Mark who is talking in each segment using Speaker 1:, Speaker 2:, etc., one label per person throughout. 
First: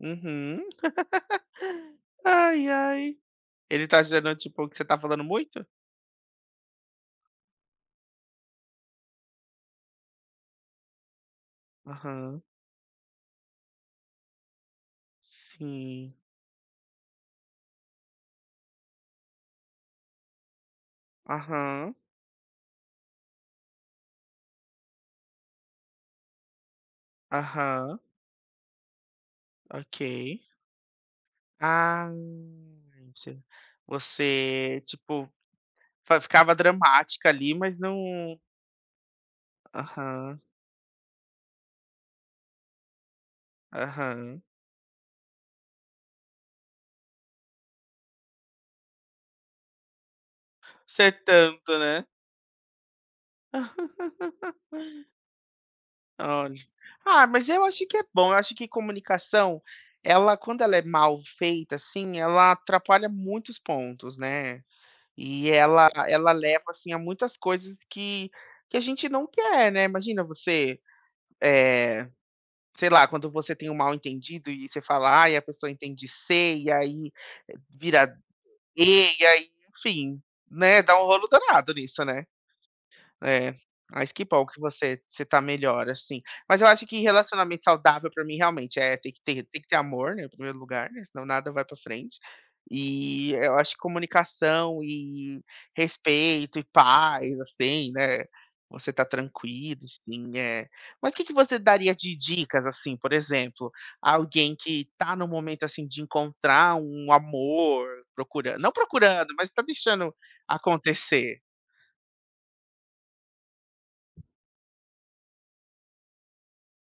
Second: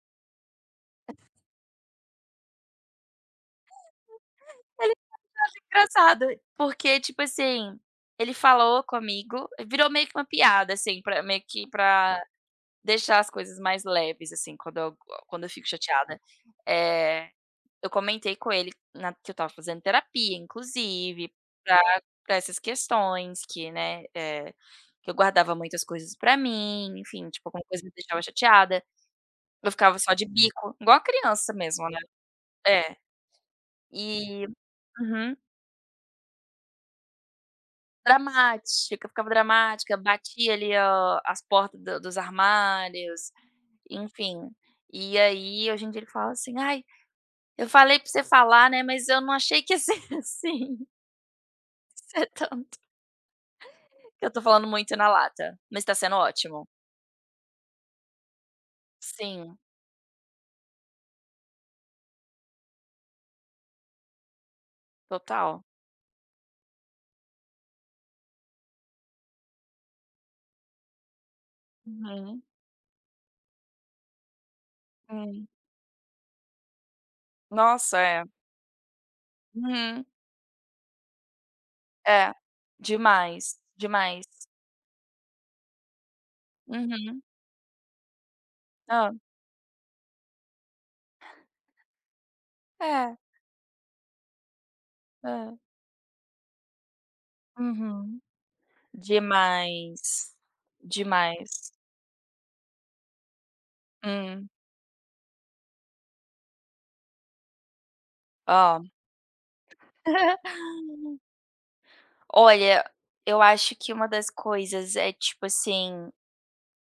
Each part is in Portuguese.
Speaker 1: Uhum.
Speaker 2: [unintelligible]
Speaker 1: Ai, ai. Ele tá dizendo, tipo, que você
Speaker 2: Ele me
Speaker 1: tá falando
Speaker 2: achava
Speaker 1: muito?
Speaker 2: engraçada. Porque, tipo assim, ele falou comigo, virou meio que uma piada, assim, pra meio que para
Speaker 1: Aham.
Speaker 2: deixar as coisas mais leves, assim. Quando eu quando eu fico
Speaker 1: Sim.
Speaker 2: chateada, eh, eu comentei com ele na que eu estava fazendo terapia, inclusive, pra
Speaker 1: Aham.
Speaker 2: pra essas questões que, né, eh, que eu guardava muitas coisas para mim, enfim. Tipo, alguma coisa me
Speaker 1: Aham.
Speaker 2: deixava chateada, eu ficava só de
Speaker 1: Ok.
Speaker 2: bico, igual a criança mesmo, né.
Speaker 1: Ah,
Speaker 2: É.
Speaker 1: você
Speaker 2: E
Speaker 1: você, tipo,
Speaker 2: uhum.
Speaker 1: só ficava dramática ali, mas não
Speaker 2: Dramática, eu ficava dramática,
Speaker 1: Aham.
Speaker 2: batia ali o as porta do dos armários,
Speaker 1: Aham.
Speaker 2: enfim. E aí hoje em dia ele fala assim: "Ai, eu falei para você falar, né, mas eu não achei que ia ser assim."
Speaker 1: Ser tanto, né.
Speaker 2: Ser tanto. Que eu tô falando muito na lata, mas tá sendo
Speaker 1: Olha,
Speaker 2: ótimo.
Speaker 1: ah, mas eu acho que é bom, eu acho que
Speaker 2: Sim.
Speaker 1: comunicação, ela quando ela é mal feita, assim, ela atrapalha muitos pontos, né. E
Speaker 2: Total.
Speaker 1: ela ela leva, assim, a muitas coisas que que a gente não quer, né. Imagina você, eh,
Speaker 2: Uhum.
Speaker 1: sei lá, quando você tem um mal entendido e você fala: "Ai, a
Speaker 2: Hum.
Speaker 1: pessoa entende "C" e aí
Speaker 2: Nossa,
Speaker 1: vira
Speaker 2: é.
Speaker 1: "E" e aí"
Speaker 2: Uhum.
Speaker 1: Enfim, né, dá um rolo danado nisso, né.
Speaker 2: É,
Speaker 1: É,
Speaker 2: demais,
Speaker 1: mas que
Speaker 2: demais.
Speaker 1: bom que você você tá melhor, assim. Mas eu acho que
Speaker 2: Uhum.
Speaker 1: relacionamento saudável, para mim, realmente, eh, tem
Speaker 2: Hã.
Speaker 1: que ter tem que ter amor, né, primeiro lugar, né, senão nada vai para a frente.
Speaker 2: É.
Speaker 1: E, eh, eu acho que comunicação e
Speaker 2: É.
Speaker 1: respeito e paz, assim,
Speaker 2: Uhum.
Speaker 1: né. Você tá tranquilo,
Speaker 2: Demais.
Speaker 1: assim, eh, mas que que você
Speaker 2: Demais.
Speaker 1: daria de dicas, assim, por exemplo,
Speaker 2: Hum.
Speaker 1: alguém que tá no momento, assim, de encontrar um amor, procuran não
Speaker 2: Hã.
Speaker 1: procurando, mas tá deixando acontecer.
Speaker 2: Olha, eu acho que uma das coisas é, tipo assim,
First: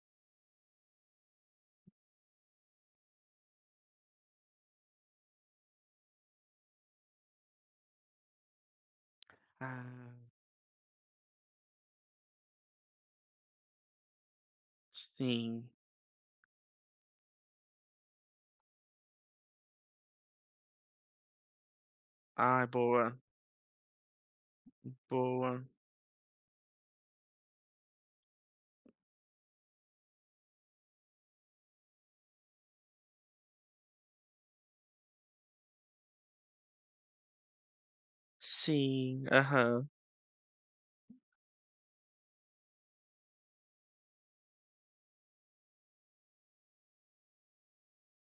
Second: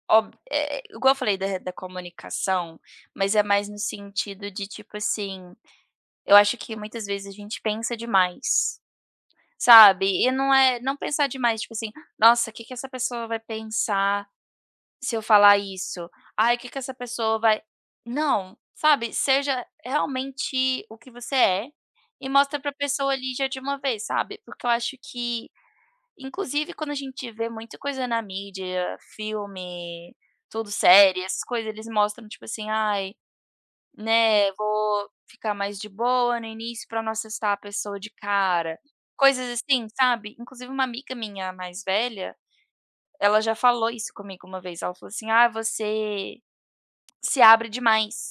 Speaker 2: ob eh, igual eu falei da da comunicação, mas é mais no sentido de, tipo assim, eu acho que muitas vezes a gente pensa demais, sabe? E
Speaker 1: Ah.
Speaker 2: não é não pensar demais, tipo assim: "Nossa, que que essa pessoa vai pensar se eu falar
Speaker 1: Sim.
Speaker 2: isso? Ai que que essa pessoa vai" Não, sabe, seja realmente o que você é, e mostra
Speaker 1: Ah,
Speaker 2: para pessoa
Speaker 1: boa.
Speaker 2: ali já de uma vez, sabe. Porque eu acho que,
Speaker 1: Boa.
Speaker 2: inclusive, quando a gente vê muita coisa na mídia, filme, tudo, série, essas coisas, eles mostram, tipo assim: "Ai, né, vou ficar mais de boa no início pra não assustar a pessoa de cara."
Speaker 1: Sim,
Speaker 2: Coisas assim,
Speaker 1: aham.
Speaker 2: sabe, inclusive uma amiga minha mais velha, ela já falou isso comigo uma vez, ela falou assim: "Ai, você se abre demais."